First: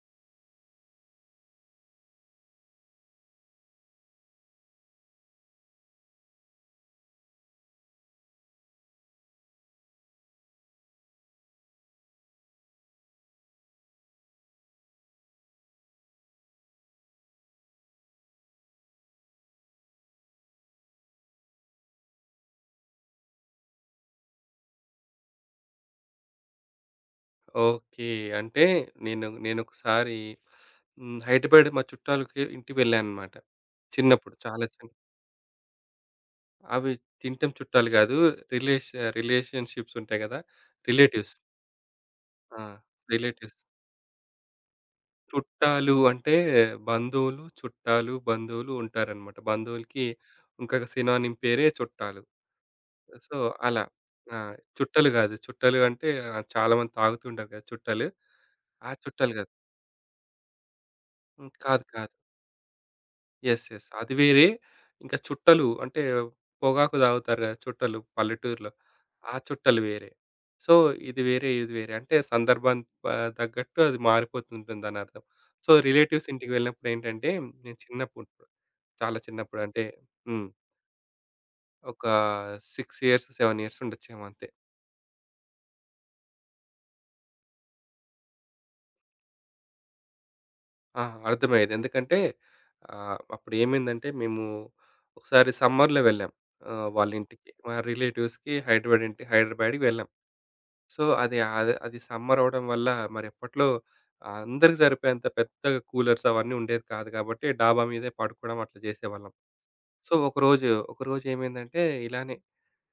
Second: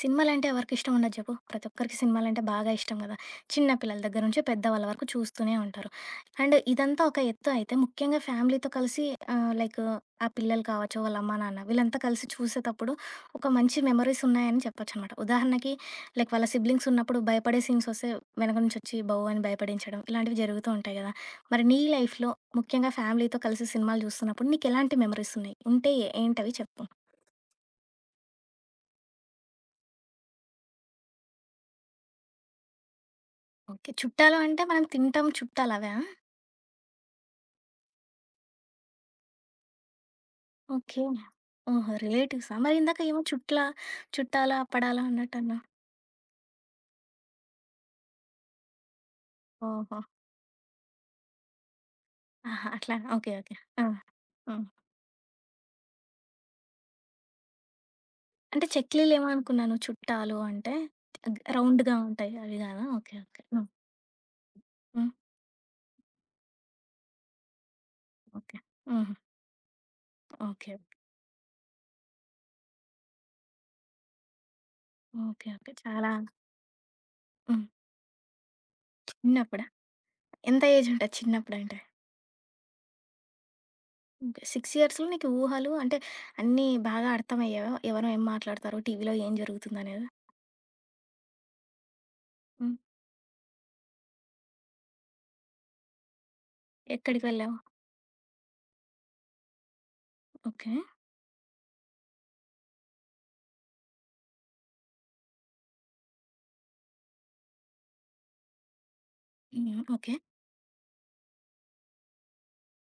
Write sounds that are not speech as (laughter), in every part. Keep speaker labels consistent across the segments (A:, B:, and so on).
A: సినిమాలంటే ఎవరికిష్టం ఉండదు చెప్పు? ప్రతి ఒక్కరికి సినిమాలంటే బాగా ఇష్టం కదా! చిన్న పిల్లల దగ్గర నుంచి పెద్దవాళ్ళ వరకు చూస్తూనే ఉంటారు. అండ్ ఇదంతా ఒక ఎత్తు అయితే, ముఖ్యంగా ఫ్యామిలీతో కలిసి లైక్ ఆ పిల్లలు కావచ్చు, వాళ్ళ అమ్మా, నాన్న వీళ్ళంతా కలిసి చూసేతప్పుడు ఒక మంచి మెమోరీస్ ఉన్నాయని చెప్పొచ్చనమాట. ఉదాహరణకి లైక్ వాళ్ళ సిబ్లింగ్స్ ఉన్నప్పుడు భయపడే సీన్స్ వస్తే వెనక నుంచి వచ్చి "బౌ" అని భయపడించడం ఇలాంటివి జరుగుతూ ఉంటాయి కదా! మరి నీ లైఫ్‌లో ముఖ్యంగా ఫ్యామిలీతో కలిసి సినిమాలు చూస్తున్నప్పుడు నీకెలాంటి మెమోరీస్ ఉన్నాయి? ఉంటే ఏంటవి చెప్పు?
B: ఓకే. అంటే నేనొకసారి హైదరాబాద్ మా చుట్టాలకి ఇంటికి వెళ్ళానన్నమాట.
A: ఓకే.
B: చిన్నప్పుడు
A: చుట్టాలు అంటే
B: చాలా
A: మనం
B: చిన్న
A: తింటాం చుట్టాలవా?
B: అవి తింటాం చుట్టాలు గాదు. రిలేష రిలేషన్‌షిప్స్ ఉంటాయి గదా!
A: ఓకే.
B: రిలేటివ్స్.
A: ఓహో! రిలేటివ్సా?
B: ఆ!
A: మరి ఇందాక ఏమో
B: రిలేటివ్స్.
A: చుట్టాలా, అప్పడాలా అన్నట్టన్నావు.
B: చుట్టాలు అంటే బంధువులు, చుట్టాలు, బంధువులు ఉంటారన్నమాట.
A: ఓహో!
B: బంధువులకి ఇంకొక సినానిమ్ పేరే చుట్టాలు.
A: ఆహా! అట్లానా? ఓకే.
B: So,
A: okay.
B: అలా.
A: ఆ!
B: ఆ!
A: హ్మ్.
B: చుట్టలు గాదు. చుట్టలు అంటే చాలా మంది తాగుతూ ఉంటారు గదా! చుట్టలు.
A: అంటే
B: ఆ
A: చెక్లీలేమో
B: చుట్టాలు గాదు.
A: అనుకున్నాను చుట్టాలు అంటే
B: కాదు.
A: రౌండ్‌గా
B: కాదు.
A: ఉంటాయి అవి గాదా? Okay. Okay.
B: Yes.
A: Hmm.
B: Yes. అది వేరే.
A: హ్మ్.
B: ఇంకా చుట్టలు అంటే పొగాకు తాగుతారు కదా! చుట్టలు
A: ఓకే.
B: పల్లెటూరులో.
A: హుహు.
B: ఆ చుట్టలు వేరే. So,
A: okay.
B: ఇది వేరే, ఇది వేరే. అంటే సందర్భానికి తగ్గట్టు అది మారిపోతుంటుందనర్థం.
A: ఓకే.
B: So,
A: okay. చాలా.
B: రిలేటివ్స్ ఇంటికి వెళ్ళినప్పుడేంటంటే
A: హ్మ్.
B: నేను చిన్నప్పుడు చాలా చిన్నప్పుడు
A: చిన్నప్పుడా?
B: అంటే హ్మ్.
A: ఎంత ఏజ్ ఉంటది చిన్నప్పుడంటే?
B: ఒక 6 ఇయర్స్, 7 ఇయర్స్ ఉండొచ్చేమో
A: ఓకే.
B: అంతే.
A: 6 ఇయర్స్‌లో నీకు ఊహలు అంటే అన్నీ బాగా అర్థమయ్యేవా? ఎవరు ఏం మాట్లాడతారు? టీవీలో ఏం జరుగుతుందనేదా?
B: ఆ! అర్థమయ్యేది. ఎందుకంటే
A: హ్మ్.
B: అప్పుడు ఏమైందంటే మేము ఒకసారి సమ్మర్‌లో వెళ్ళాం
A: ఎక్కడికి
B: వాళ్ళింటికి.
A: వెళ్ళావు?
B: మా రిలేటివ్స్‌కి హైదరాబాద్‌కి వెళ్ళాం.
A: ఓకే.
B: సో, అది సమ్మర్ అవ్వడం వల్ల మరి అప్పట్లో అందరికి సరిపోయేంత పెద్దగా కూలర్స్ అవన్నీ ఉండేది కాదు కాబట్టి డాబా మీదే పడుకోవడం అట్లా జేసేవాళ్ళం.
A: హ్మ్.
B: So,
A: okay.
B: ఒకరోజు ఏమైందంటే ఇలానే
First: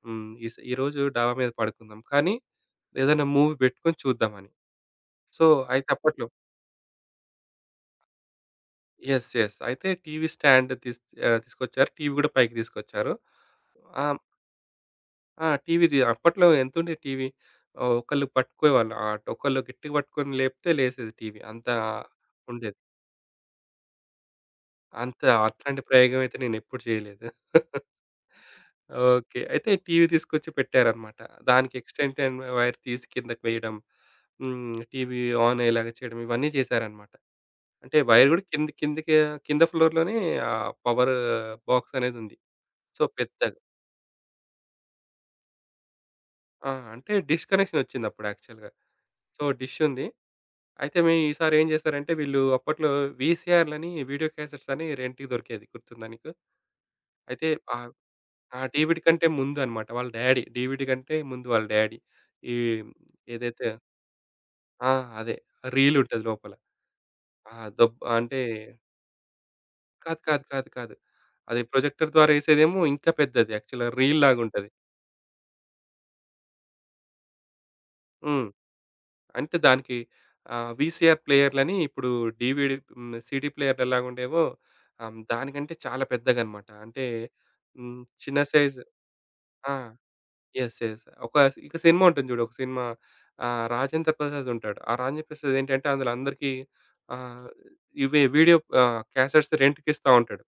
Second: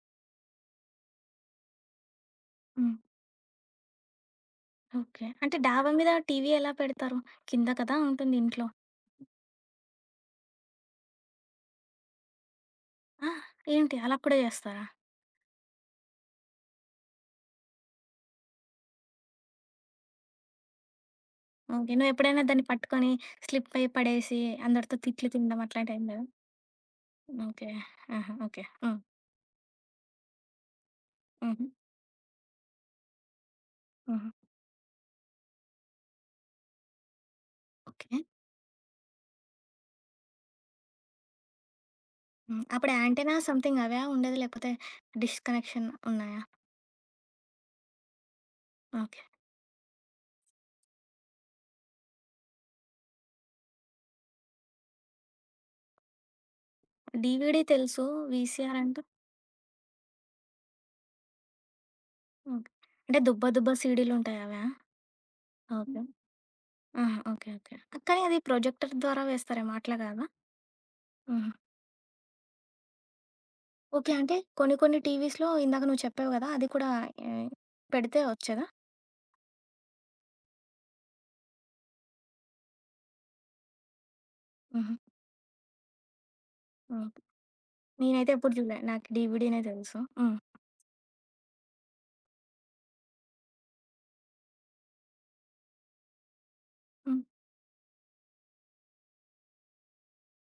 B: హ్మ్. ఈస్ ఈరోజు డాబా మీద పడుకుందాం. కానీ
A: హ్మ్.
B: ఏదైనా మూవీ పెట్టుకొని చూద్దామని.
A: ఓకే.
B: సో,
A: అంటే
B: అయితే
A: డాబా మీద
B: అప్పట్లో
A: టీవీ ఎలా పెడతారు? కింద కదా ఉంటుంది ఇంట్లో.
B: యెస్. యెస్. అయితే టీవీ స్టాండ్ తీస్ ఆహ్, తీసుకొచ్చారు. టీవీ గూడా పైకి తీసుకొచ్చారు.
A: ఆ! ఏంటి
B: ఆ!
A: అలా కూడా చేస్తారా?
B: ఆ! టీవీది అప్పట్లో ఎంతుండే టీవీ. ఒకళ్ళు పట్టుకునేవాళ్ళు. ఒకళ్ళు గట్టిగా పట్టుకొని లేపితే లేసేది టీవీ. అంత
A: ఓకే. నువ్వెప్పుడైనా దాన్ని
B: ఉండేది.
A: పట్టుకొని స్లిప్ అయ్యి పడేసి అందరితో
B: అంత
A: తిట్లు తినడం
B: అట్లాంటి
A: అట్లాంటివేం
B: ప్రయోగం
A: లేదా?
B: అయితే నేనెప్పుడు చేయలేదు.
A: ఓకే.
B: (laughs)
A: ఆహా! ఓకే. హ్మ్.
B: ఓకే. అయితే టీవీ తీసుకొచ్చి పెట్టారన్నమాట.
A: హుహు.
B: దానికి ఎక్స్‌టెన్షన్ వైర్ తీసి కిందకి వేయడం.
A: హుహు.
B: టీవీ ఆన్ అయ్యేలాగా చేయడం. ఇవన్నీ చేశారన్నమాట. అంటే
A: ఓకే.
B: వైర్ గూడా కిందకి కింద ఫ్లోర్‌లోనే ఆ పవర్ బాక్స్ అనేదుంది.
A: హ్మ్. అప్పుడు
B: సో,
A: యాంటెనా
B: పెద్దగా
A: సంథింగ్ అవా ఉండేది? లేకపోతే డిష్ కనెక్షన్ ఉన్నాయా?
B: ఆ! అంటే డిష్ కనెక్షన్ ఒచ్చిందప్పుడు యాక్చువల్‌గా.
A: ఓకే.
B: సో, డిష్ ఉంది. అయితే మీ ఈసారి ఏం చేశారంటే వీళ్ళు అప్పట్లో వీసీఆర్‌లని వీడియో క్యాసెట్స్ అని రెంట్‌కి దొరికేది. గుర్తుందా నీకు? అయితే
A: డీవీడీ
B: ఆహ్,
A: తెలుసు.
B: ఆ
A: వీసీఆర్
B: డీవీడీ
A: అంటే?
B: కంటే ముందన్నమాట. వాళ్ళ డ్యాడీ డీవీడీ కంటే ముందు వాళ్ళ డ్యాడీ. ఈ
A: ఓకే. అంటే దుబ్బ
B: ఏదైతే
A: దుబ్బ సీడీలుంటాయి అవా?
B: ఆ! అదే రీల్
A: ఓకే.
B: ఉంటది లోపల.
A: ఆహా! ఓకే.
B: ఆ!
A: ఓకే.
B: దబ్
A: కానీ అది
B: అంటే
A: ప్రొజెక్టర్ ద్వారా వేస్తారేమో అట్లా
B: కాదు,
A: కాదా?
B: కాదు, కాదు, కాదు.
A: హుహు.
B: అది ప్రొజెక్టర్ ద్వారా ఏసేదేమో ఇంకా పెద్దది యాక్చువల్‌గా
A: ఓకే. అంటే
B: రీల్‌లాగుంటది.
A: కొన్ని కొన్ని టీవీస్‌లో ఇందాక నువ్వు చెప్పావు గదా! అది కూడా ఆహ్, పెడితే
B: హ్మ్.
A: వచ్చేదా?
B: అంటే దానికి వీసీఆర్ ప్లేయర్‌లని ఇప్పుడు డీవీడీ సీడీ ప్లేయర్‌లు ఎలాగుండేవో
A: హుహు.
B: దానికంటే చాలా పెద్దగనమాట. అంటే
A: ఓకే.
B: హ్మ్.
A: నేనైతే
B: చిన్న
A: ఎప్పుడు
B: సైజ్
A: జూడలే. నాకు డీవీడీనే
B: ఆ!
A: తెలుసు. హ్మ్.
B: యెస్. యెస్. ఒక ఇక సినిమా ఉంటుంది చూడు. ఒక సినిమా రాజేంద్ర ప్రసాద్ ఉంటాడు. ఆ రాజేంద్ర ప్రసాద్ ఏంటంటే అందులో అందరికీ
A: హ్మ్.
B: ఆహ్, ఇవే వీడియో క్యాసెట్స్ రెంట్‌కిస్తా ఉంటాడు.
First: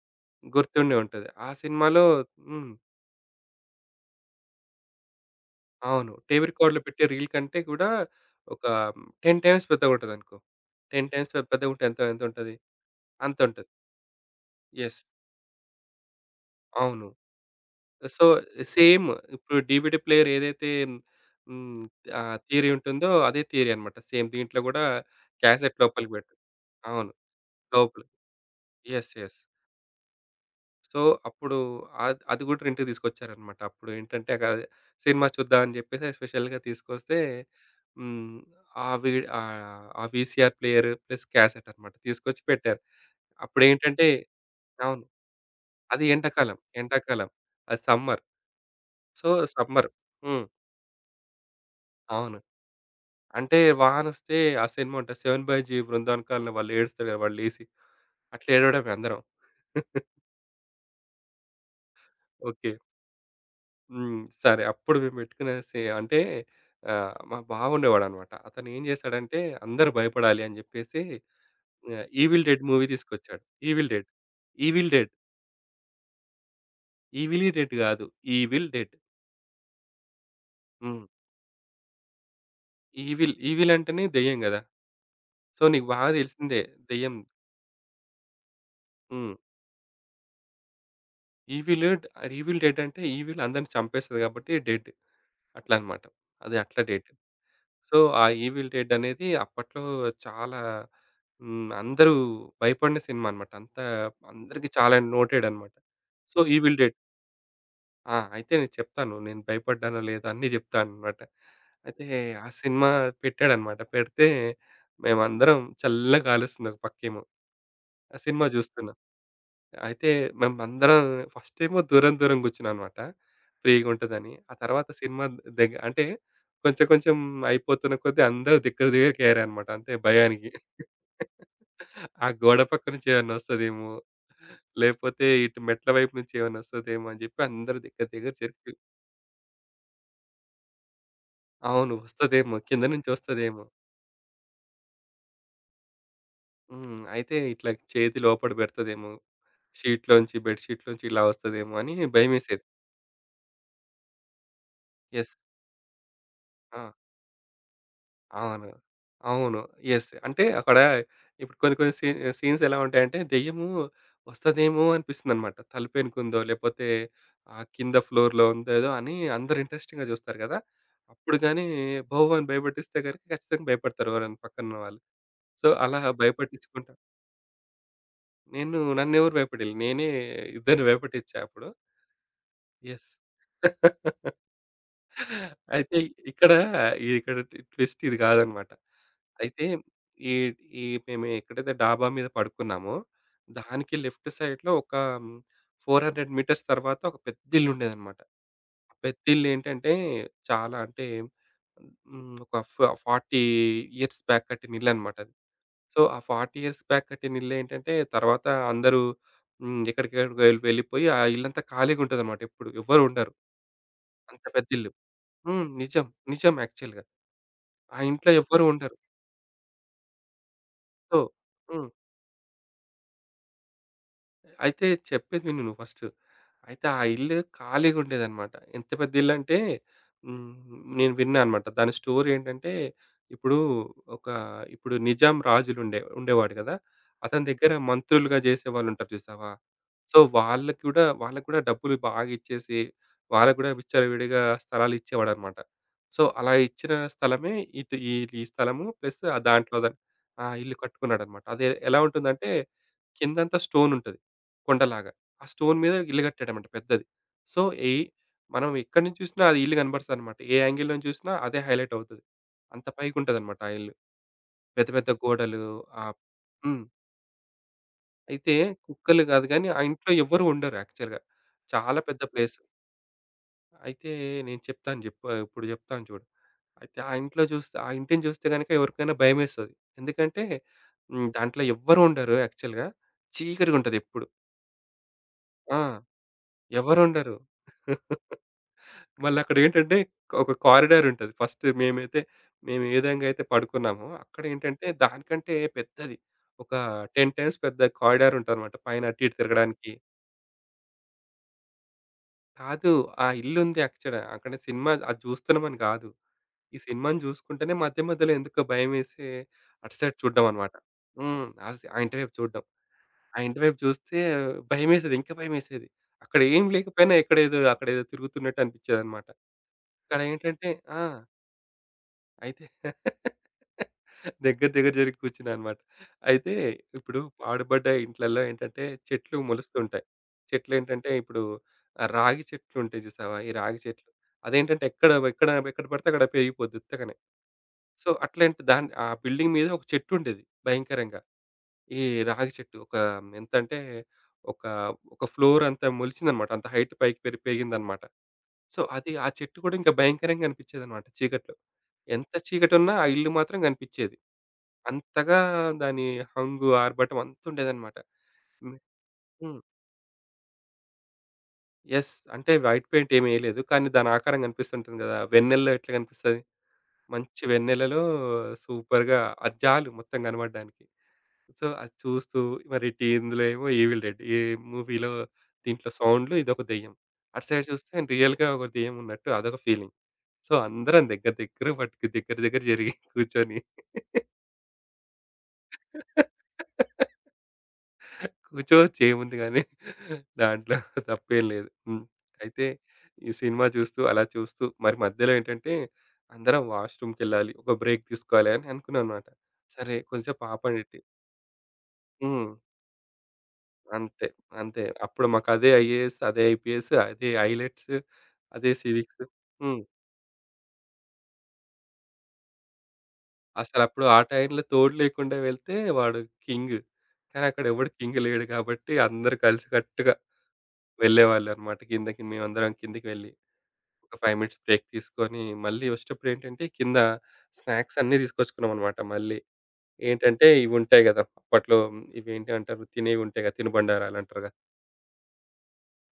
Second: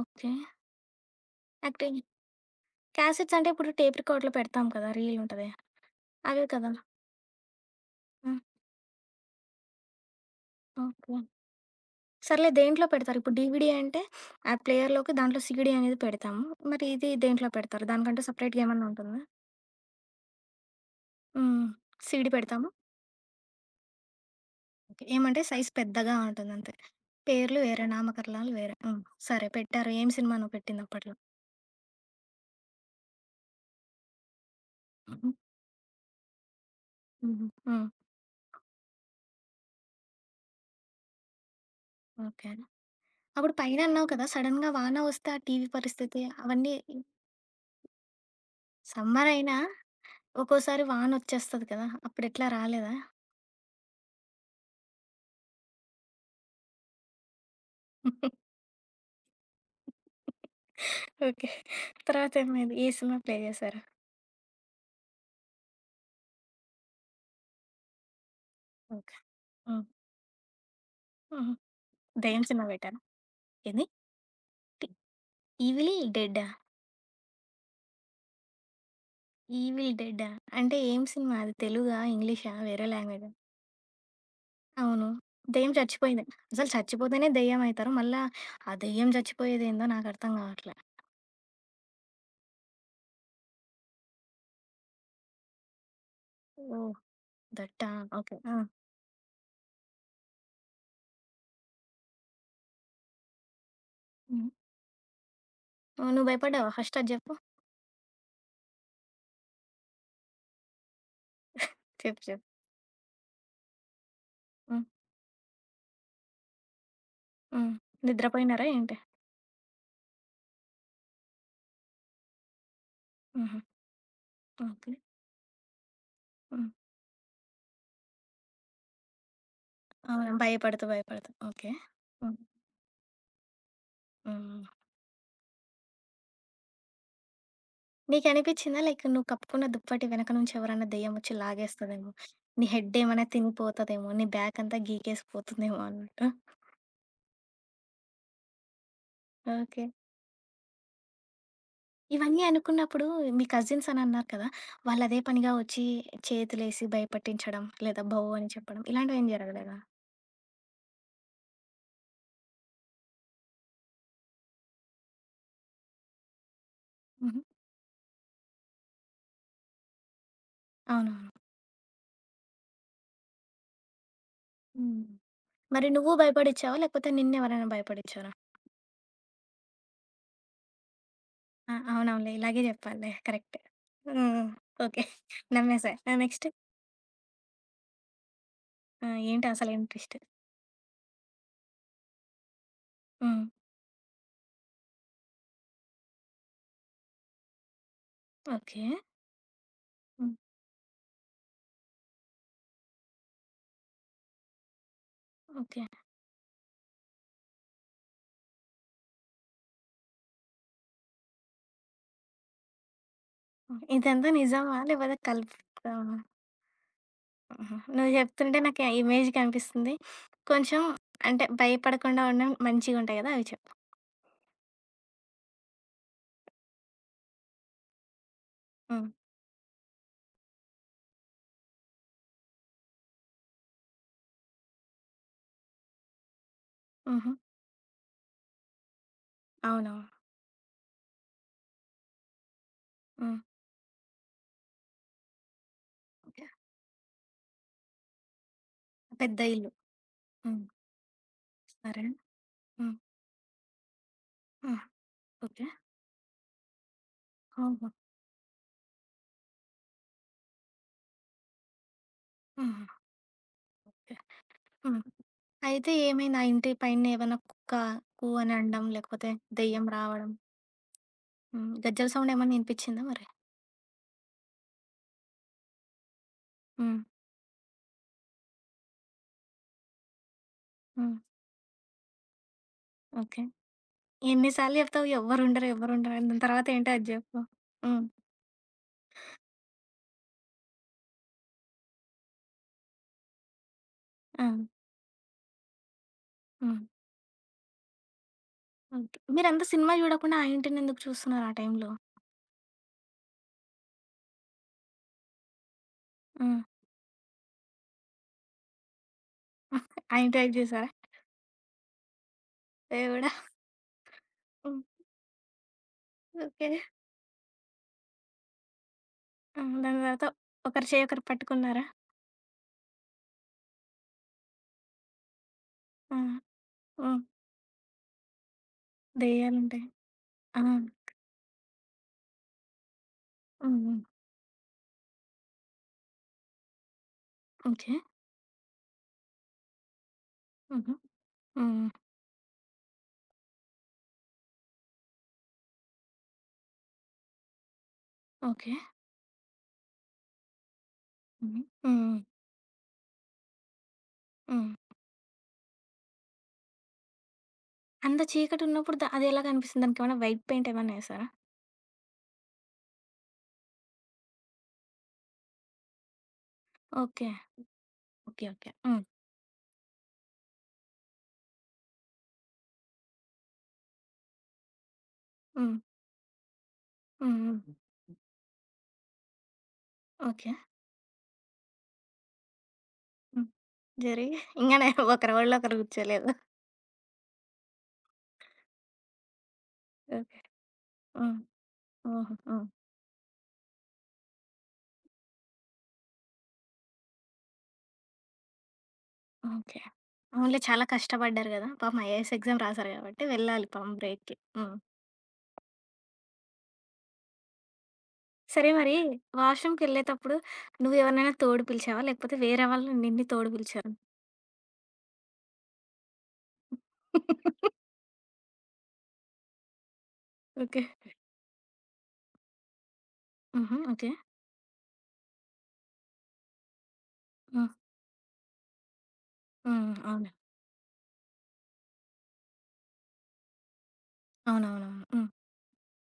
A: ఓకే.
B: గుర్తుండే ఉంటది. ఆ
A: అంటే
B: సినిమాలో హ్మ్.
A: క్యాసెట్స్ అంటే ఇప్పుడు టేప్ రికార్డ్‌లో పెడతాం కదా! రీల్ ఉంటది.
B: అవును. టేప్
A: అవే కదా!
B: రికార్డ్‌లో పెట్టే రీల్ కంటే కూడా
A: హ్మ్.
B: ఒక 10 టైమ్స్ పెద్దగుంటదనుకో. 10
A: ఓకే.
B: టైమ్స్ పెద్దగుంటే ఎంత
A: సర్లే
B: ఎంతుంటది?
A: దేంట్లో పెడతారు? ఇప్పుడు డీవీడీ
B: అంతుంటది.
A: అంటే ఆ
B: యెస్.
A: ప్లేయర్‌లోకి దాంట్లో సీడీ అనేది పెడతాము. మరి
B: అవును.
A: ఇది దేంట్లో పెడతారు?
B: సో,
A: దానికంటే సెపరేట్‌గా ఏమన్నా
B: సేమ్
A: ఉంటుందా?
B: ఇప్పుడు డీవీడీ ప్లేయర్ ఏదైతే
A: హ్మ్.
B: హ్మ్.
A: సీడీ పెడతామా?
B: థియరీ ఉంటుందో అదే థియరీ అన్నమాట. సేమ్ దీంట్లో గూడా
A: ఓకే. ఏమంటే సైజ్
B: క్యాసెట్ లోపలికి
A: పెద్దగా
B: పెట్టు
A: ఉంటుందంతే.
B: అవును.
A: పేర్లు వేరే,
B: లోపలికి.
A: నామకరణాలు వేరే. హ్మ్.
B: యెస్. యెస్.
A: సరే పెట్టారు. ఏం సినిమా నువ్వు
B: సో,
A: పెట్టిందప్పట్లో?
B: అప్పుడు అది గూడా రెంట్‌కి తీసుకొచ్చారన్నమాట. అప్పుడు ఏంటంటే సినిమా
A: హుహు.
B: చూద్దాం అని జెప్పేసి స్పెషల్‌గా తీసుకొస్తే
A: హుహు. హ్మ్.
B: హ్మ్. ఆ వీ ఆహ్, ఆ వీసీఆర్ ప్లేయర్ ప్లస్ క్యాసెట్ అన్నమాట. తీసుకొచ్చి
A: ఓకే.
B: పెట్టారు.
A: అప్పుడు
B: అప్పుడేంటంటే
A: పైనన్నావు కదా! సడెన్‌గా వాన
B: అవును.
A: వస్తే ఆ టీవీ
B: అది
A: పరిస్థితి
B: ఎండాకాలం.
A: అవన్నీ?
B: ఎండాకాలం. అది సమ్మర్. So,
A: సమ్మరయినా
B: summer. హ్మ్.
A: ఒక్కోసారి వానొచ్చేస్తది కదా!
B: అవును.
A: అప్పుడెట్లా రాలేదా?
B: అంటే వానొస్తే ఆ సినిమా ఉంటది 'seven by G' 'Brindavan colony' వాళ్ళు ఏడుస్తారు కదా! వాళ్ళు లేసి అట్లా ఏడవడమే అందరం. (laughs)
A: ఓకే. తర్వాత
B: ఓకే.
A: ఏమైంది? ఏ సినిమా ప్లే చేశారు?
B: హ్మ్. సరే. అప్పుడు మేము పెట్టుకునే సే అంటే మా బావ ఉండేవాడన్నమాట. అతను ఏం
A: ఓకే.
B: చేశాడంటే
A: హ్మ్.
B: అందరూ భయపడాలి అని చెప్పేసి
A: హుహు. దెయ్యం
B: 'ఈవిల్ డెడ్'
A: సినిమా
B: మూవీ
A: పెట్టారా?
B: తీసుకొచ్చాడు.
A: ఏంది?
B: 'ఈవిల్ డెడ్',
A: టి
B: 'ఈవిల్ డెడ్',
A: 'ఈవిల్ డెడ్డా'?
B: 'ఈవిలీ డెడ్' కాదు 'ఈవిల్ డెడ్'.
A: 'ఈవిల్ డెడ్డా' అంటే
B: హ్మ్.
A: ఏం సినిమా అది? తెలుగా? ఇంగ్లీషా? వేరే లాంగ్వేజా?
B: 'ఈవిల్' 'ఈవిల్' అంటేనే దెయ్యం కదా!
A: అవును.
B: సో,
A: దెయ్యం
B: నీకు బాగా
A: చచ్చిపోయింది.
B: తెలిసిందే
A: అసలు
B: దెయ్యం.
A: చచ్చిపోతేనే దెయ్యం అయితారు. మళ్ళా ఆ దెయ్యం
B: హ్మ్.
A: చచ్చిపోయేదేందో నాకర్థం కావట్లే.
B: ఈవిల్ డ్ ఈవిల్ డెడ్ అంటే ఈవిల్ అందరిని చంపేస్తది కాబట్టి డెడ్. అట్లా అన్నమాట. అది అట్లా
A: ఓహ్!
B: డెడ్.
A: దట్టా?
B: సో, ఆ
A: ఓకే. ఆ!
B: ఈవిల్ డెడ్ అనేది అప్పట్లో చాలా అందరూ భయపడిన సినిమా అన్నమాట. అంత
A: హ్మ్.
B: అందరికి చాలా నోటెడ్ అన్నమాట.
A: ఓహ్! నువ్వు
B: సో,
A: భయపడ్డావా
B: ఈవిల్ డెడ్
A: ఫస్ట్? అది జెప్పు.
B: ఆ! అయితే నేను చెప్తాను. నేను భయపడ్డానో లేదో అన్నీ చెప్తానన్నమాట. అయితే
A: చెప్పు. చెప్పు.
B: ఆ సినిమా పెట్టాడన్నమాట. పెడితే
A: హ్మ్.
B: మేమందరం చల్లగా గాలొస్తుంది ఒక పక్కేమో.
A: హ్మ్.
B: ఆ సినిమా
A: నిద్రపోయినారా
B: జూస్తున్నా.
A: ఏంటి?
B: అయితే మేమందరం ఫస్టేమో దూరం దూరం గూర్చున్నాననమాట.
A: హుహు.
B: ఫ్రీగుంటదని. ఆ తర్వాత
A: ఓకే.
B: సినిమా అంటే
A: హ్మ్.
B: కొంచెం కొంచెం అయిపోతున్న కొద్దీ అందరూ దగ్గర దగ్గరికయ్యారనమాట. అంతే
A: అవునా?
B: భయానికి.
A: భయపడుతూ, భయపడుతూ. ఓకే.
B: ఆ
A: హ్మ్.
B: గోడ పక్క నుంచి ఏమన్నా ఒస్తదేమో,
A: హ్మ్.
B: లేపోతే ఇటు మెట్ల వైపు నుంచి ఏమన్నా ఒస్తదేమో అని జెప్పి అందరూ దగ్గర దగ్గర జరిపి
A: నీకనిపిచ్చిందా లైక్ నువ్వు కప్పుకున్న దుప్పటి వెనక నుంచి ఎవరైనా దెయ్యం వచ్చి
B: అవును.
A: లాగేస్తదేమో?
B: ఒస్తదేమో.
A: నీ
B: కింద
A: హెడ్
B: నుంచి
A: ఏమైనా
B: ఒస్తదేమో.
A: తినిపోతదేమో? నీ బ్యాకంతా గీకేసిపోతుందేమో అన్నట్టు?
B: అయితే ఇట్లా చేతి లోపట బెడతదేమో.
A: ఓకే.
B: బెడ్ షీట్‌లోంచి ఇలా ఒస్తదేమో అని
A: ఇవన్నీ
B: భయమేసేది.
A: అనుకున్నప్పుడు మీ కజిన్స్ అని అన్నారు కదా! వాళ్ళు అదే
B: యెస్.
A: పనిగా వచ్చి
B: ఆ!
A: చేతులేసి భయపట్టించడం, లేదా భౌ అని
B: అవును.
A: చెప్పడం ఇలాంటివేం
B: అవును.
A: జరగలేదా?
B: యెస్. అంటే అక్కడ ఇప్పుడు కొన్ని కొన్ని సీన్స్ ఎలా ఉంటాయంటే దెయ్యము వస్తదేమో అనిపిస్తుందన్నమాట. తలుపెనకుందో లేపోతే
A: హుహు.
B: కింద ఫ్లోర్‌లో ఉందో ఏదో అని అందరూ ఇంట్రెస్టింగ్‌గా చూస్తారు గదా!
A: అవునవును.
B: అప్పుడు గాని భౌవ్ అని భయపెట్టిస్తే గనుక ఖచ్చితంగా భయపడతారు ఎవరైనా పక్కనున్న వాళ్ళు.
A: హ్మ్.
B: సో,
A: మరి
B: అలా
A: నువ్వు భయపడిచ్చావా?
B: భయపట్టించుకుంటా.
A: లేకపోతే నిన్నెవరైనా భయపడిచ్చారా?
B: నన్నెవరు భయపెట్టియలే. నేనే ఇద్దరిని భయపెట్టిచ్చా అప్పుడు.
A: ఆ! అవునవునులే. ఇలాగే
B: యెస్.
A: చెప్పాలిలే. కరెక్టే. హ్మ్.
B: (laughs)
A: హ్మ్. ఓకే. నమ్మేశా.
B: అయితే
A: ఆ! నెక్స్ట్?
B: ఇక్కడ ఇక్కడ ట్ ట్విస్ట్ ఇది కాదనమాట.
A: ఆ! ఏంటి
B: అయితే
A: అసలేం ట్విస్ట్?
B: ఈ ఈ మేము ఎక్కడైతే డాబా మీద పడుకున్నామో,
A: హ్మ్.
B: దానికి లెఫ్ట్ సైడ్‌లో ఒక 400 మీటర్స్ తర్వాత ఒక పెద్ద ఇల్లుండేదనమాట.
A: ఓకే.
B: పెద్ద ఇల్లేంటంటే
A: హ్మ్.
B: చాలా అంటే హ్మ్, ఒక ఫ 40 ఇయర్స్ బ్యాక్ కట్టిన ఇల్లనమాట అది.
A: ఓకే.
B: సో, ఆ 40 ఇయర్స్ బ్యాక్ కట్టిన ఇల్లేంటంటే తర్వాత అందరూ ఎక్కడికెక్కడికో వెళ్ళిపోయి ఆ ఇల్లంతా ఖాళీగుంటదనమాట ఎప్పుడు. ఎవ్వరు ఉండరు.
A: హ్మ్. ఇదంతా
B: అంత పెద్ద
A: నిజమా?
B: ఇల్లు.
A: లేకపోతే
B: నిజం.
A: కల్పితమా?
B: నిజం యాక్చువల్‌గా.
A: ఆహా!
B: ఆ
A: నువ్వు
B: ఇంట్లో
A: చెప్తుంటే
B: ఎవ్వరు
A: నాకు ఆ
B: ఉండరు.
A: ఇమేజ్ కనిపిస్తుంది. కొంచెం
B: సో
A: అంటే
B: హ్మ్.
A: భయపడకుండా ఉండడం మంచిగుంటాయి గదా! అవి చెప్పు.
B: అయితే చెప్పేది విను నువ్వు ఫస్ట్. అయితే ఆ ఇల్లు ఖాళీగుండేదనమాట. ఎంత
A: హ్మ్.
B: పెద్ద ఇల్లంటే హ్మ్. నేను విన్నా అనమాట. దాని స్టోరీ ఏంటంటే, ఇప్పుడు ఒక ఇప్పుడు నిజాం రాజులుండే ఉండేవాడు కదా!
A: హుహు.
B: అతని దగ్గర మంత్రులుగా చేసేవాళ్ళుంటారు చూసావా?
A: అవునవును.
B: సో, వాళ్ళకి కూడా డబ్బులు బాగా ఇచ్చేసి,
A: హ్మ్.
B: వాళ్ళకి కూడా విచ్చలవిడిగా స్థలాలు ఇచ్చేవాడనమాట. So,
A: okay.
B: అలా ఇచ్చిన స్థలమే ఇటు ఈ ఈ స్థలము ప్లస్
A: పెద్ద ఇల్లు.
B: దాంట్లో ద ఆ!
A: హ్మ్.
B: ఇల్లు కట్టుకున్నాడనమాట. అది ఎలా
A: సరే.
B: ఉంటుందంటే
A: హ్మ్.
B: కిందంతా స్టోనుంటది.
A: హ్మ్.
B: కొండలాగా. ఆ
A: ఓకే.
B: స్టోన్ మీద ఇల్లు కట్టాడన్నమాట పెద్దది. సో,
A: ఓహో!
B: ఈ మనం ఎక్కడి నుంచి చూసినా అది ఇల్లు కనపడతదన్నమాట. ఏ యాంగిల్ నుంచి చూసినా అదే హైలైట్ అవుతది.
A: హుహు.
B: అంత పైకుంటదన్నమాట ఆ ఇల్లు.
A: ఓకే.
B: పెద్ద
A: హ్మ్.
B: పెద్ద గోడలు
A: అయితే
B: ఆహ్,
A: ఏమైంది? ఆ ఇంటి
B: హ్మ్.
A: పైన ఏమైనా కుక్క కూ అని
B: అయితే
A: అనడం,
B: కుక్కలు
A: లేకపోతే
B: కాదు గానీ, ఆ
A: దెయ్యం
B: ఇంట్లో
A: రావడం,
B: ఎవ్వరు ఉండరు యాక్చువల్‌గా.
A: హ్మ్.
B: చాలా
A: గజ్జెల
B: పెద్ద
A: సౌండ్ ఏమన్నా
B: ప్లేస్.
A: వినిపిచ్చిందా మరి?
B: అయితే నేను చెప్తాను చెప్పు ఇప్పుడు చెప్తాను చూడు. అయితే
A: హ్మ్.
B: ఆ ఇంటిని చూస్తే గనుక ఎవరికైనా భయమేస్తది. ఎందుకంటే
A: హ్మ్.
B: దాంట్లో ఎవ్వరు ఉండరు యాక్చువల్‌గా.
A: ఓకే.
B: చీకటిగుంటది ఎప్పుడు.
A: ఎన్ని సార్లు చెప్తావు ఎవ్వరుండరు,
B: ఆ!
A: ఎవ్వరుండరు అని. దాని తర్వాత ఏంటో అది
B: ఎవరుండరు.
A: జెప్పు? హ్మ్.
B: (laughs) మళ్ళక్కడేంటంటే ఒక కారిడార్ ఉంటది. ఫస్ట్ మేము ఏ విధంగా అయితే పడుకున్నామో,
A: ఆ!
B: అక్కడేంటంటే దానికంటే పెద్దది. ఒక
A: హ్మ్.
B: 10 టైమ్స్ పెద్ద కారిడార్ ఉంటదనమాట. పైన
A: ఓకే.
B: అటు ఇటు
A: మీరంతా
B: తిరగడానికి.
A: సినిమా చూడకుండా ఆ ఇంటినెందుకు చూస్తున్నారు ఆ టైంలో?
B: కాదు. ఆ ఇల్లుంది యాక్చువల్‌గా. అక్కడ సినిమా అది చూస్తున్నామని గాదు.
A: హ్మ్.
B: ఈ సినిమాని చూసుకుంటేనే మధ్య మధ్యలో ఎందుకో భయమేసి అటు సైడ్
A: ఆ ఇంటి
B: చూడ్డం
A: వైపు
B: అనమాట.
A: చూసారా?
B: హ్మ్. ఆస్ ఆ ఇంటి వైపు చూడ్డం.
A: దేవుడా!
B: ఆ ఇంటి వైపు చూస్తే
A: హ్మ్.
B: భయమేసేది. ఇంకా భయమేసేది. అక్కడేం
A: ఓకే.
B: లేకపోయినా ఇక్కడేదో అక్కడేదో తిరుగుతున్నట్టు అనిపిచ్చేదనమాట.
A: ఆ! దాని
B: అక్కడ
A: తర్వాత
B: ఏంటంటే
A: ఒకరి
B: ఆ!
A: చేయి ఒకరు పట్టుకున్నారా?
B: అయితే (laughs) దగ్గర దగ్గర జరిగి కూర్చున్నానన్నమాట.
A: ఆ!
B: అయితే
A: హ్మ్.
B: ఇప్పుడు పాడుబడ్డ ఇంట్లల్లో ఏంటంటే చెట్లు
A: దెయ్యాలుంటాయి.
B: మొలుస్తుంటాయి.
A: ఆ! హ్మ్.
B: చెట్లేంటంటే ఇప్పుడు రాగి చెట్లుంటాయి చూసావా? ఈ రాగి
A: హ్మ్.
B: చెట్లు. అదేంటంటే ఎక్కడ ఎక్కడ ఎక్కడ పడితే అక్కడ పెరిగిపోద్ది ఉత్తగనే.
A: ఓకే.
B: సో, అట్లాంటి దాన్ని ఆ బిల్డింగ్ మీద ఒక చెట్టుండేది
A: హుహు.
B: భయంకరంగా.
A: హ్మ్.
B: ఈ రాగి చెట్టు ఒక ఎంతంటే ఒక, ఒక ఫ్లోర్ అంతా మొలిచిందన్నమాట. అంత హైట్ పైకి పెరిగిందన్నమాట.
A: ఓకే.
B: సో, అది ఆ చెట్టు కూడా ఇంకా భయంకరంగా అనిపించేదన్నమాట చీకట్లో.
A: హుహు. హ్మ్.
B: ఎంత చీకటున్నా ఆ ఇల్లు మాత్రం కనిపిచ్చేది.
A: హ్మ్.
B: అంతగా దాని హంగు, ఆర్భటం అంతుండేదనమాట.
A: అంత
B: హ్మ్.
A: చీకటున్నప్పుడు అదెలా
B: హ్మ్.
A: కనిపిస్తుంది? దానికేమైనా వైట్ పెయింట్ ఏమన్నా ఏసారా?
B: యెస్. అంటే వైట్ పెయింట్ ఏమెయలేదు. కానీ దాని ఆకారం కనిపిస్తుంటుంది గదా! వెన్నెల్లో ఎట్లా కనిపిస్తది?
A: ఓకే.
B: మంచి వెన్నెలలో
A: ఓకే. ఓకే. హ్మ్.
B: సూపర్‌గా అది జాలు మొత్తం కనబడడానికి. సో, అది చూస్తూ మరి టీ ఇందులో ఏమో 'ఈవిల్ డెడ్' మూవీలో
A: హ్మ్.
B: దీంట్లో సౌండ్‌లు ఇదొక దెయ్యం.
A: హ్మ్.
B: అటు సైడ్
A: హ్మ్.
B: చూస్తే రియల్‌గా ఒక దెయ్యం ఉన్నట్టు అదొక ఫీలింగ్.
A: ఓకే.
B: సో, అందరం దగ్గర దగ్గర మటుకు దగ్గర దగ్గర జరిగి
A: హ్మ్.
B: కూర్చొని
A: జరిగి ఇంగ నే ఒకరి ఒళ్ళో ఒకరు కూర్చోలేదు.
B: (laughs) కూర్చోవచ్చు ఏముంది గానీ
A: ఓకే.
B: దాంట్లో
A: హ్మ్.
B: తప్పేం లేదు.
A: ఓహో!
B: అయితే
A: హ్మ్.
B: ఈ సినిమా చూస్తూ, అలా చూస్తూ మరి మధ్యలో ఏంటంటే అందరం వాష్‌రూమ్‌కెళ్ళాలి. ఒక బ్రేక్ తీసుకోవాలి అని అనుకున్నానన్నమాట.
A: ఓకే.
B: సరే కొంచెంసేపు
A: అవునులే. చాలా
B: ఆపండి.
A: కష్టపడ్డారు గదా! పాపం ఐఏఎస్
B: హ్మ్.
A: ఎగ్జామ్ రాసారు గాబట్టి వెళ్ళాలి పాపం
B: అంతే.
A: బ్రేక్‌కి. హ్మ్.
B: అంతే. అప్పుడు మాకదే ఐఏఎస్, అదే ఐపీఎస్, అదే ఐలెట్స్,
A: సరే
B: అదే
A: మరి
B: సివిక్స్. హ్మ్.
A: వాష్‌రూమ్‌కెళ్ళేతప్పుడు నువ్వెవరినైనా తోడు పిలిచావా? లేకపోతే వేరే వాళ్ళు నిన్ను తోడు పిలిచారా?
B: అసలప్పుడు ఆ టైంలో తోడు లేకుండా వెళ్తే వాడు కింగ్. కానీ అక్కడ
A: (laughs)
B: ఎవడు కింగ్ లేడు కాబట్టి అందరూ కలిసికట్టుగా
A: ఓకే.
B: వెళ్ళేవాళ్ళన్నమాట కిందకి మేమందరం కిందకి వెళ్ళి.
A: హుహు. ఓకే.
B: ఒక 5 మినిట్స్ బ్రేక్ తీసుకొని, మళ్ళీ వచ్చేటప్పుడేంటంటే కింద
A: హ్మ్.
B: స్నాక్స్ అన్నీ తీసుకొచ్చుకున్నామనమాట మళ్ళీ.
A: హ్మ్. అవును.
B: ఏంటంటే ఇవుంటాయి గదా! అప్పట్లో ఇవేంటంటారు తినేవుంటాయి గదా! తినుబండారాలంటారు గదా!
A: అవునవునవును. హ్మ్.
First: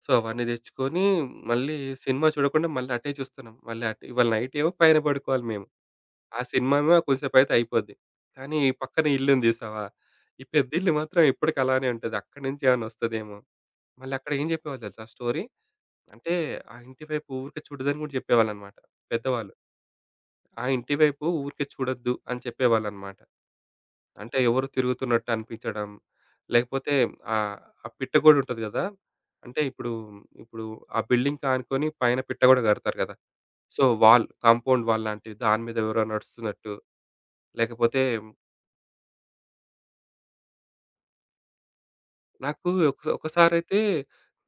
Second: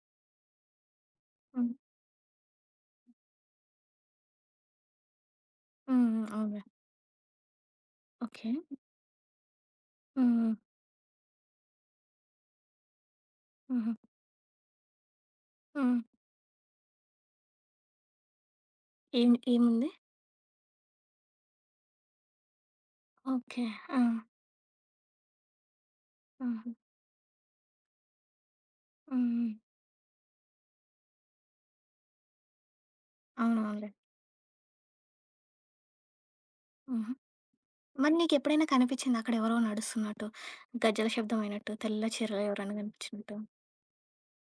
B: సో, అవన్నీ తెచ్చుకొని
A: హ్మ్.
B: మళ్ళీ సినిమా చూడకుండా మళ్ళీ అటే చూస్తున్నాం. మళ్ళీ అటే ఇవాళ నైటేమో పైన పడుకోవాలి మేము.
A: హ్మ్. హ్మ్.
B: ఆ
A: అవునులే.
B: సినిమా ఏమో కొంసేపయితే అయిపోద్ది.
A: ఓకే.
B: కానీ ఈ పక్కన ఇల్లుంది చూసావా? ఈ
A: హ్మ్.
B: పెద్దిల్లు మాత్రం ఇప్పటికి అలానే ఉంటది. అక్కడి నుంచి ఏమన్నా వస్తదేమో!
A: హుహు.
B: మళ్ళక్కడ ఏం చెప్పేవాళ్ళు తెలుసా స్టోరీ?
A: హ్మ్.
B: అంటే ఆ ఇంటి వైపు ఊరికే చూడదని గూడా చెప్పేవాళ్ళనమాట
A: ఏం
B: పెద్దవాళ్ళు.
A: ఏముంది?
B: ఆ ఇంటి వైపు ఊరికే చూడొద్దు అని చెప్పేవాళ్ళనమాట.
A: ఓకే. ఆ!
B: అంటే ఎవరో తిరుగుతున్నట్టు అనిపించడం,
A: ఆహా!
B: లేకపోతే ఆహ్, ఆ పిట్ట గోడ ఉంటది గదా!
A: హ్మ్. హ్మ్.
B: అంటే ఇప్పుడు ఆ బిల్డింగ్‌కి ఆనుకొని పైన పిట్ట గోడ గడతారు గదా! సో,
A: అవునవునులే.
B: వాల్, కాంపౌండ్ వాల్ లాంటివి దాని మీద ఎవరో నడుస్తున్నట్టు,
A: హుహు.
B: లేకపోతే
A: మరి నీకెప్పుడైనా కనిపిచ్చిందా అక్కడెవరో నడుస్తున్నట్టు? గజ్జెల శబ్దం అయినట్టు, తెల్ల చీరలో
B: నాకు
A: ఎవరైనా
B: ఒక
A: కనిపిచ్చినట్టు?
B: ఒకసారైతే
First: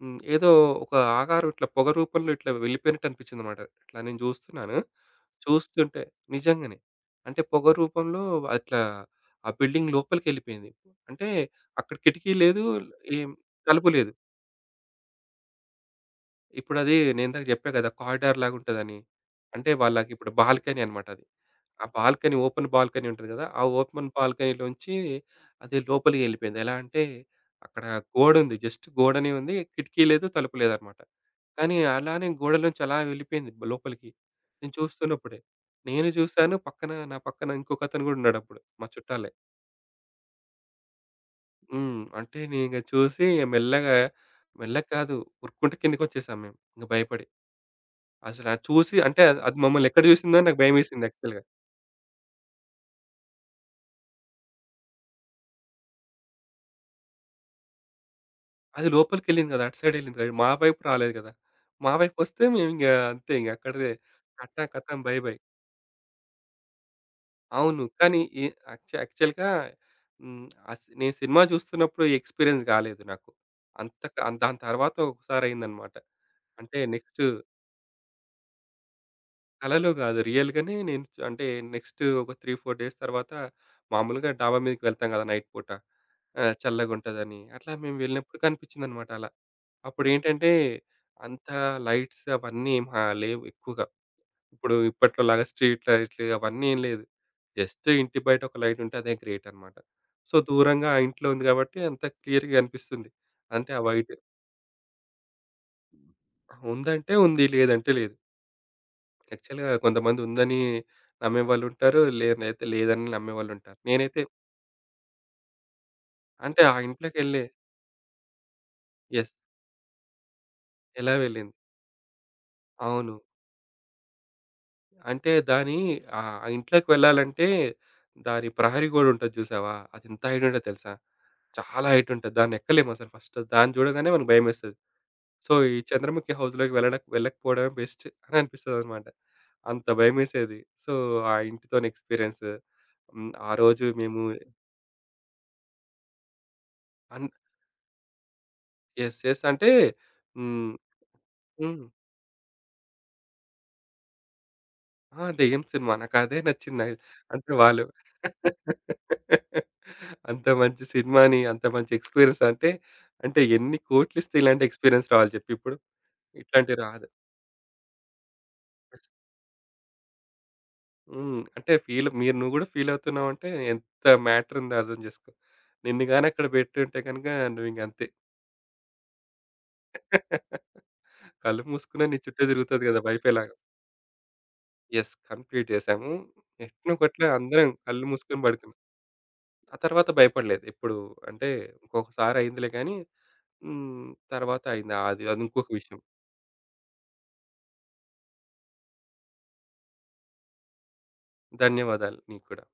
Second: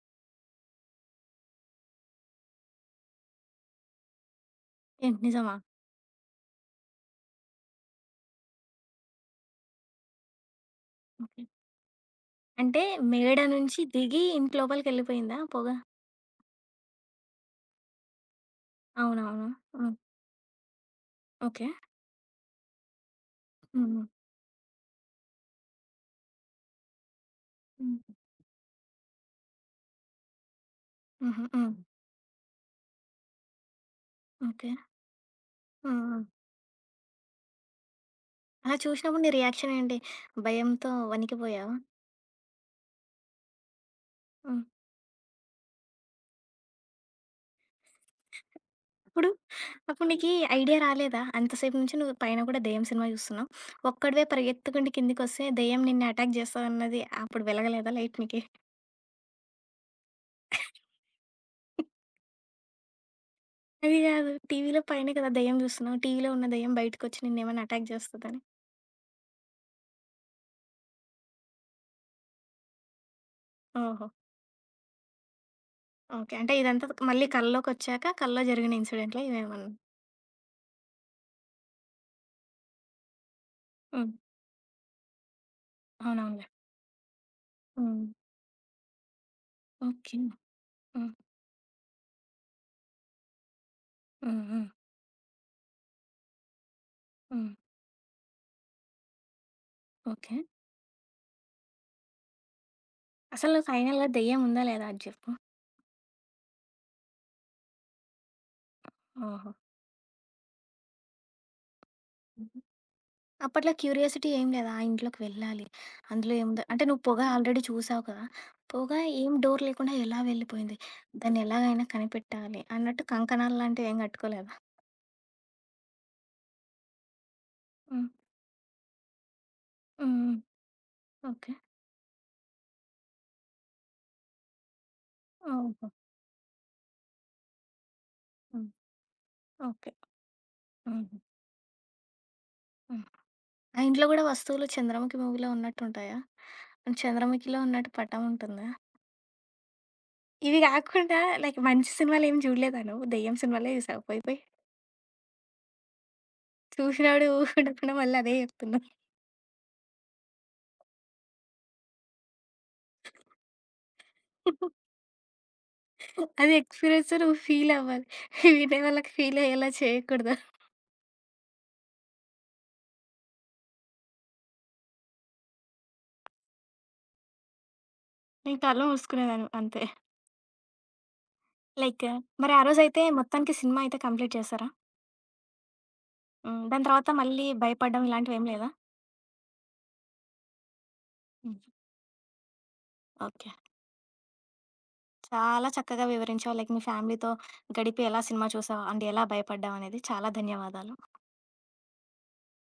B: ఏదో ఒక ఆకారం ఇట్లా పొగ రూపంలో ఇట్లా వెళ్ళిపోయినట్టు అనిపించిందన్నమాట. ఇట్లా నేను చూస్తున్నాను.
A: ఏంటి నిజమా?
B: చూస్తుంటే నిజంగానే. అంటే పొగ రూపంలో అట్లా ఆ బిల్డింగ్ లోపలికెళ్ళిపోయింది. అంటే
A: ఓకే.
B: అక్కడ కిటికీ లేదు.
A: అంటే
B: ఏం
A: మేడ నుంచి
B: తలుపు లేదు.
A: దిగి ఇంటి లోపలికెళ్ళిపోయిందా పొగ?
B: ఇప్పుడది నేనిందాక జెప్పా గదా! కారిడార్‌లాగా ఉంటదని.
A: అవునవును.
B: అంటే
A: హ్మ్.
B: వాళ్ళకిప్పుడు బాల్కనీ అనమాట అది.
A: ఓకే.
B: ఆ బాల్కనీ ఓపెన్ బాల్కనీ ఉంటది గదా! ఆ
A: హ్మ్.
B: ఓపెన్ బాల్కనీలోంచి అది లోపలికి ఎళ్ళిపోయింది. ఎలా అంటే అక్కడ
A: హ్మ్.
B: గోడుంది. జస్ట్ గోడనే ఉంది. కిటికీ లేదు, తలుపు లేదనమాట.
A: హుహు. హ్మ్.
B: కానీ అలానే గోడలోంచి అలా వెళ్ళిపోయింది లోపలికి.
A: ఓకే.
B: నేను చూస్తున్నప్పుడే.
A: హ్మ్.
B: నేను
A: హ్మ్.
B: చూసాను నా పక్కన ఇంకొకతను గూడా ఉన్నాడప్పుడు.
A: అలా
B: మా
A: చూసినప్పుడు
B: చుట్టాలే.
A: నీ రియాక్షన్ ఏంటి? భయంతో వణికిపోయావా?
B: అంటే నేనింగ చూసి మెల్లగా
A: హ్మ్.
B: మెల్లగా కాదు ఉరుక్కుంట కిందకొచ్చేసాం మేము ఇంగ భయపడి. అసల అది చూసి అంటే
A: అప్పుడు,
B: అది అది మమ్మల్ని ఎక్కడ
A: అప్పుడు నీకీ
B: చూసిందో నాకు
A: ఐడియా
B: భయమేసింది
A: రాలేదా?
B: యాక్చువల్‌గా.
A: అంతసేపు నుంచి నువ్వు పైన కూడా దెయ్యం సినిమా చూస్తున్నావు. ఒక్కడివే పరిగెత్తుకుంటూ కిందికొస్తే దెయ్యం నిన్ను అటాక్ చేస్తదన్నది అప్పుడు వెలగలేదా లైట్ నీకి?
B: అది లోపలికెళ్ళింది కదా! అటు సైడ్ ఎళ్ళింది. మా వైపు రాలేదు కదా! మా వైపొస్తే మేమింక అంతే ఇంక అక్కడిదే
A: అది కాదు
B: కట్టా
A: టీవీలో
B: కథం
A: పైన
B: బై
A: కదా
B: బై.
A: దెయ్యం చూస్తున్నావు. టీవీలో ఉన్న దెయ్యం బయటకొచ్చి నిన్నేమైనా
B: అవును.
A: అటాక్
B: కానీ
A: చేస్తదని.
B: ఈ యాక్చు యాక్చువల్‌గా హ్మ్. అస్ నేను సినిమా చూస్తున్నప్పుడు ఈ ఎక్స్‌పీరియన్స్ కాలేదు నాకు.
A: ఓహో!
B: అంతక దాని తర్వాత ఒకసారి అయిందన్నమాట.
A: ఓకే. అంటే
B: అంటే
A: ఇదంతా
B: నెక్స్ట్
A: మళ్ళీ కల్లోకొచ్చాక కల్లో జరిగిన ఇన్సిడెంట్‌లా ఇవేమన్నా?
B: కలలో కాదు. రియల్‌గానే నేను అంటే నెక్స్ట్ ఒక 3, 4 డేస్ తర్వాత
A: హ్మ్.
B: మామూలుగా డాబా మీదకి వెళ్తాం కదా! నైట్ పూట.
A: అవునవునులే.
B: చల్లగుంటదని. అట్లా మేము
A: హ్మ్.
B: వెళ్ళినప్పుడు కనిపించిందనమాట అలా.
A: ఓకే.
B: అప్పుడేంటంటే
A: హ్మ్.
B: అంత లైట్స్ అవన్నీ లేవు ఎక్కువగా.
A: హ్మ్. హ్మ్.
B: ఇప్పట్లోలాగా స్ట్రీట్ లైట్లు అవన్నీ ఏం లేదు.
A: హ్మ్.
B: జస్ట్ ఇంటి బయట ఒక లైట్ ఉంటే అదే గ్రేట్ అనమాట. So,
A: okay.
B: దూరంగా ఆ ఇంట్లో ఉంది కాబట్టి అంత క్లియర్‌గా కనిపిస్తుంది.
A: అసలు
B: అంటే ఆ
A: ఫైనల్‌గా
B: వైట్
A: దెయ్యం ఉందా లేదా అది జెప్పు?
B: ఉందంటే ఉంది. లేదంటే లేదు.
A: ఓహో!
B: యాక్చువల్‌గా కొంతమందుందని నమ్మేవాళ్ళుంటారు.
A: హుహు.
B: లేనైతే లేదని
A: అప్పట్లో
B: నమ్మేవాళ్ళుంటారు. నేనైతే
A: క్యూరియాసిటీ ఏం లేదా? ఆ ఇంట్లోకి వెళ్ళాలి. అందులో
B: అంటే
A: ఏముందో
B: ఆ
A: అంటే నువ్వు పొగ
B: ఇంట్లోకెళ్ళి
A: ఆల్రెడీ చూసావు కదా! పొగ ఏం
B: యెస్.
A: డోర్ లేకుండా ఎలా వెళ్ళిపోయింది?
B: ఎలా
A: దాన్ని
B: వెళ్ళింది.
A: ఎలాగైనా కనిపెట్టాలి అన్నట్టు
B: అవును.
A: కంకణాలు లాంటివి ఏం గట్టుకోలేదా?
B: అంటే దాని ఆ ఇంట్లోకి వెళ్ళాలంటే
A: హ్మ్.
B: దాని ప్రహరీ గోడుంటది జూసావా?
A: హ్మ్.
B: అదెంత
A: హ్మ్.
B: హైటుంటదో తెలుసా?
A: ఓకే.
B: చాలా హైటుంటది. దాన్నెక్కలేమసలు ఫస్ట్. దాన్ని చూడగానే మనకు భయమేస్తది. సో, ఈ
A: ఓహో!
B: చంద్రముఖి హౌస్‌లోకి వెళ్ళకపోవడమే బెస్ట్ అని
A: హ్మ్.
B: అనిపిస్తదనమాట. అంత
A: ఓకే.
B: భయమేసేది. సో,
A: హుహు.
B: ఆ ఇంటితోని ఎక్స్‌పీరియన్స్.
A: హ్మ్.
B: ఆ
A: ఆ
B: రోజు
A: ఇంట్లో
B: మేము
A: గూడా వస్తువులు 'చంద్రముఖి' మూవీలో ఉన్నట్టుంటాయా?
B: అన్
A: 'చంద్రముఖిలో' ఉన్నట్టు పటం ఉంటుందా?
B: యెస్. యెస్. అంటే
A: ఇవి
B: హ్మ్.
A: గాకుండా లైక్
B: హ్మ్.
A: మంచి సినిమాలేమి జూడలేదా నువ్వు? దెయ్యం సినిమాలే జూసావా పోయి పోయి?
B: ఆ! దెయ్యం సినిమా. నాకదే నచ్చింది.
A: చూసినప్పుడు ఊహ
B: అంటే వాళ్ళు
A: ఉండకుండా మళ్ళీ అదే జెప్తున్నావు.
B: అంత మంచి సినిమాని, అంత మంచి ఎక్స్‌పీరియన్స్ అంటే, అంటే ఎన్ని కోట్లిస్తే ఇలాంటి ఎక్స్‌పీరియన్స్ రావాలి చెప్పు ఇప్పుడు?
A: అది
B: ఇట్లాంటివి రాదు.
A: ఎక్స్‌పీరియన్స్ నువ్వు ఫీలవ్వాలి. వినే వాళ్ళకి ఫీలయ్యేలా చేయకూడదు.
B: అంటే ఫీల్ మీరు నువ్వు గూడా ఫీలవుతున్నావంటే ఎంత మ్యాటరుందో అర్థం జేసుకో. నిన్ను గాని అక్కడ బెట్టుంటే గనుక నువ్వింక అంతే.
A: నేను కళ్ళు మూసుకునేదాన్ని అంతే.
B: కళ్ళు మూసుకున్నా
A: లైక్
B: నీ చుట్టే
A: మరి ఆ
B: తిరుగుతది గదా!
A: రోజైతే
B: వైఫై లాగా.
A: మొత్తానికి సినిమా అయితే కంప్లీట్ చేశారా?
B: యెస్. కంప్లీట్ జేశాము.
A: హ్మ్. దాని
B: ఎట్నో
A: తర్వాత
B: గట్ల
A: మళ్ళీ
B: అందరం కళ్ళు
A: భయపడడం
B: మూసుకొని
A: ఇలాంటివేం లేదా?
B: పడుకున్నాం. ఆ తర్వాత భయపడలేదు. ఎప్పుడు అంటే
A: హ్మ్.
B: ఒక్కొక్కసారి అయిందిలే కానీ,
A: ఓకే.
B: తర్వాత అయింది. అది అది ఇంకొక
A: చాలా
B: విషయం.
A: చక్కగా వివరించావు. లైక్ మీ ఫ్యామిలీతో గడిపి ఎలా సినిమా చూసావు? అండ్ ఎలా భయపడ్డావనేది. చాలా ధన్యవాదాలు.
B: ధన్యవాదాలు నీకు కూడా.